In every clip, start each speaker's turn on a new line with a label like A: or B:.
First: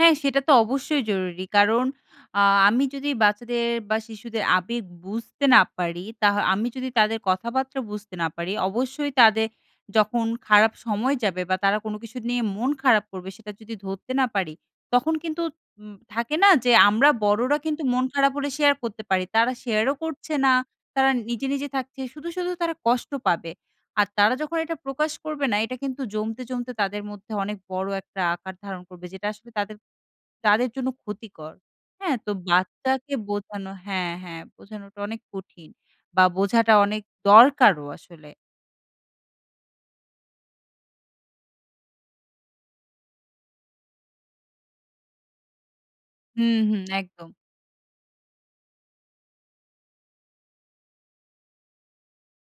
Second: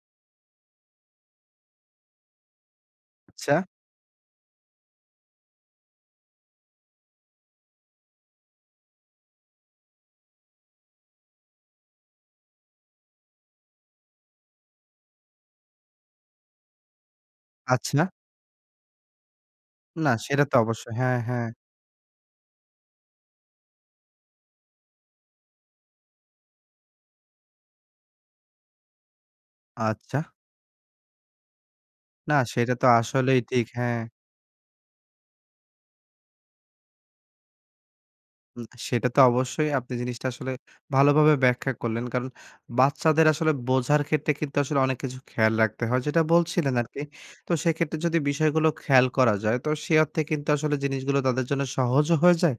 A: হ্যাঁ সেটা তো অবশ্যই জরুরি। কারণ আ আমি যদি
B: আচ্ছা।
A: বাচ্চাদের বা শিশুদের আবেগ বুঝতে না পারি, তাহ আমি যদি তাদের কথাবার্তা বুঝতে না পারি, অবশ্যই তাদের যখন খারাপ সময় যাবে বা তারা কোনো কিছু নিয়ে মন খারাপ করবে সেটা যদি ধরতে না পারি, তখন কিন্তু উম থাকে না যে আমরা বড়রা কিন্তু মন
B: আচ্ছা।
A: খারাপ হলে শেয়ার করতে পারি। তারা শেয়ারও
B: না
A: করছে
B: সেটা
A: না।
B: তো অবশ্যই।
A: তারা
B: হ্যাঁ,
A: নিজে,
B: হ্যাঁ।
A: নিজে থাকছে। শুধু, শুধু তারা কষ্ট পাবে। আর তারা যখন এটা প্রকাশ করবে না, এটা কিন্তু জমতে, জমতে তাদের মধ্যে অনেক বড় একটা আকার ধারণ করবে যেটা আসলে তাদের,
B: আচ্ছা।
A: তাদের জন্য ক্ষতিকর। হ্যাঁ? তো
B: না সেটা তো
A: বাচ্চাকে
B: আসলেই ঠিক,
A: বোঝানো
B: হ্যাঁ।
A: হ্যাঁ, হ্যাঁ বোঝানোটা অনেক কঠিন বা বোঝাটা অনেক দরকারও আসলে।
B: উম সেটা তো অবশ্যই আপনি জিনিসটা আসলে ভালোভাবে ব্যাখ্যা করলেন। কারণ বাচ্চাদের আসলে বোঝার ক্ষেত্রে কিন্তু আসলে অনেক কিছু খেয়াল রাখতে হয়। যেটা
A: হুম,
B: বলছিলেন
A: হুম,
B: আরকি।
A: একদম।
B: তো সেক্ষেত্রে যদি বিষয়গুলো খেয়াল করা যায়, তো সে অর্থে কিন্তু আসলে জিনিসগুলো তাদের জন্য সহজও হয়ে যায়,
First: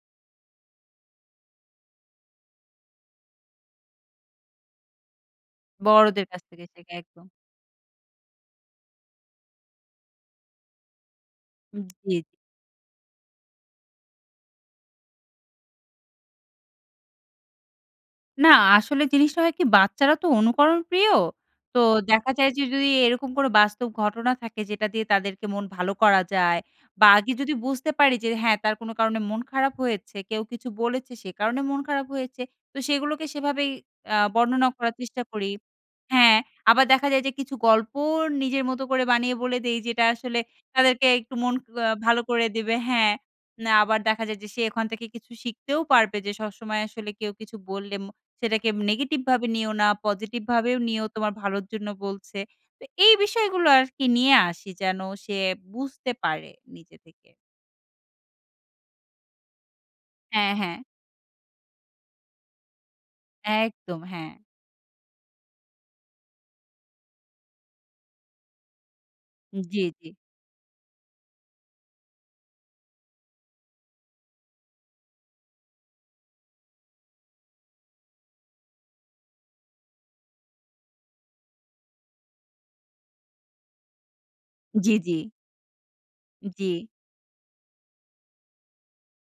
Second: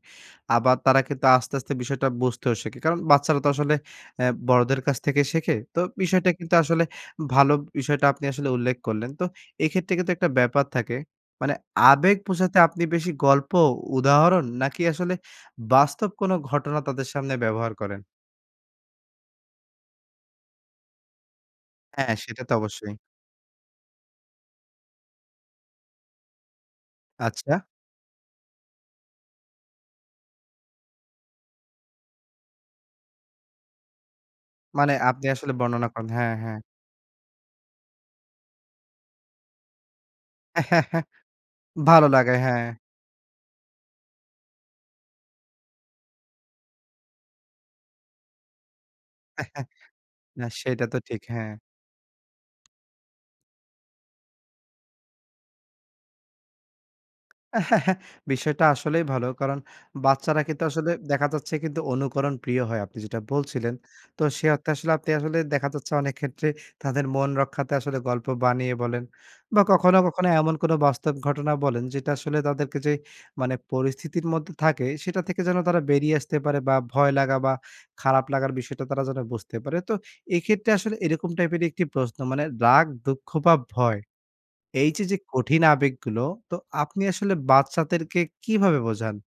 B: আবার তারা কিন্তু আস্তে, আস্তে বিষয়টা বুঝতেও শেখে। কারণ বাচ্চারা তো আসলে অ্যা বড়দের কাছ থেকে শেখে। তো
A: বড়দের
B: বিষয়টা
A: কাছ
B: কিন্তু
A: থেকে
B: আসলে
A: শেখে, একদম।
B: ভালো বিষয়টা আপনি আসলে উল্লেখ করলেন। তো এক্ষেত্রে কিন্তু একটা ব্যাপার থাকে। মানে আবেগ
A: জ্বি।
B: বোঝাতে আপনি বেশি গল্প, উদাহরণ নাকি আসলে বাস্তব কোনো ঘটনা তাদের সামনে ব্যবহার করেন?
A: না আসলে জিনিসটা হয় কি, বাচ্চারা তো অনুকরণ প্রিয়. তো
B: হ্যাঁ,
A: দেখা
B: সেটা
A: যায়
B: তো
A: যে যদি
B: অবশ্যই।
A: এরকম কোনো বাস্তব ঘটনা থাকে যেটা দিয়ে তাদেরকে মন ভালো করা যায়, বা আগে যদি
B: আচ্ছা।
A: বুঝতে পারি যে, হ্যাঁ তার কোনো কারণে মন খারাপ হয়েছে, কেউ কিছু বলেছে, সে কারণে মন খারাপ হয়েছে, তো সেগুলোকে সেভাবেই আ বর্ণনা করার
B: মানে
A: চেষ্টা
B: আপনি
A: করি।
B: আসলে বর্ণনা করেন। হ্যাঁ,
A: হ্যাঁ,
B: হ্যাঁ।
A: আবার দেখা যায় যে কিছু গল্প নিজের মতো করে বানিয়ে বলে দেই, যেটা আসলে তাদেরকে একটু মন আ
B: ভালো
A: ভালো
B: লাগে,
A: করে
B: হ্যাঁ।
A: দেবে, হ্যাঁ। না আবার দেখা যায় যে সে ওখান থেকে কিছু শিখতেও পারবে যে সবসময় আসলে কেউ কিছু বললে ম সেটাকে নেগেটিভ ভাবে নিও না, পজিটিভ
B: না
A: ভাবেও
B: সেইটা তো
A: নিও
B: ঠিক,
A: তোমার
B: হ্যাঁ।
A: ভালোর জন্য বলছে। তো এই বিষয়গুলো আর কি নিয়ে আসি যেন সে বুঝতে পারে নিজে থেকে।
B: বিষয়টা আসলেই ভালো। কারণ বাচ্চারা
A: হ্যাঁ,
B: কিন্তু
A: হ্যাঁ।
B: আসলে দেখা যাচ্ছে কিন্তু অনুকরণ প্রিয় হয়, আপনি যেটা বলছিলেন।
A: একদম,
B: তো
A: হ্যাঁ।
B: সে অর্থে আসলে আপনি আসলে দেখা যাচ্ছে, অনেক ক্ষেত্রে তাদের মন রক্ষার্থে আসলে গল্প বানিয়ে বলেন,
A: জ্বি,
B: বা কখনো,
A: জ্বি।
B: কখনো এমন কোনো বাস্তব ঘটনা বলেন যেটা আসলে তাদেরকে যে মানে পরিস্থিতির মধ্যে থাকে, সেটা থেকে যেন তারা বেরিয়ে আসতে পারে বা ভয় লাগা বা খারাপ লাগার বিষয়টা তারা যেন বুঝতে পারে। তো এইক্ষেত্রে আসলে এরকম টাইপের একটি প্রশ্ন, মানে রাগ, দুঃখ বা ভয়, এই
A: জ্বি,
B: যে,
A: জ্বি।
B: যে কঠিন আবেগগুলো, তো
A: জ্বি।
B: আপনি আসলে বাচ্চাদেরকে কিভাবে বোঝান?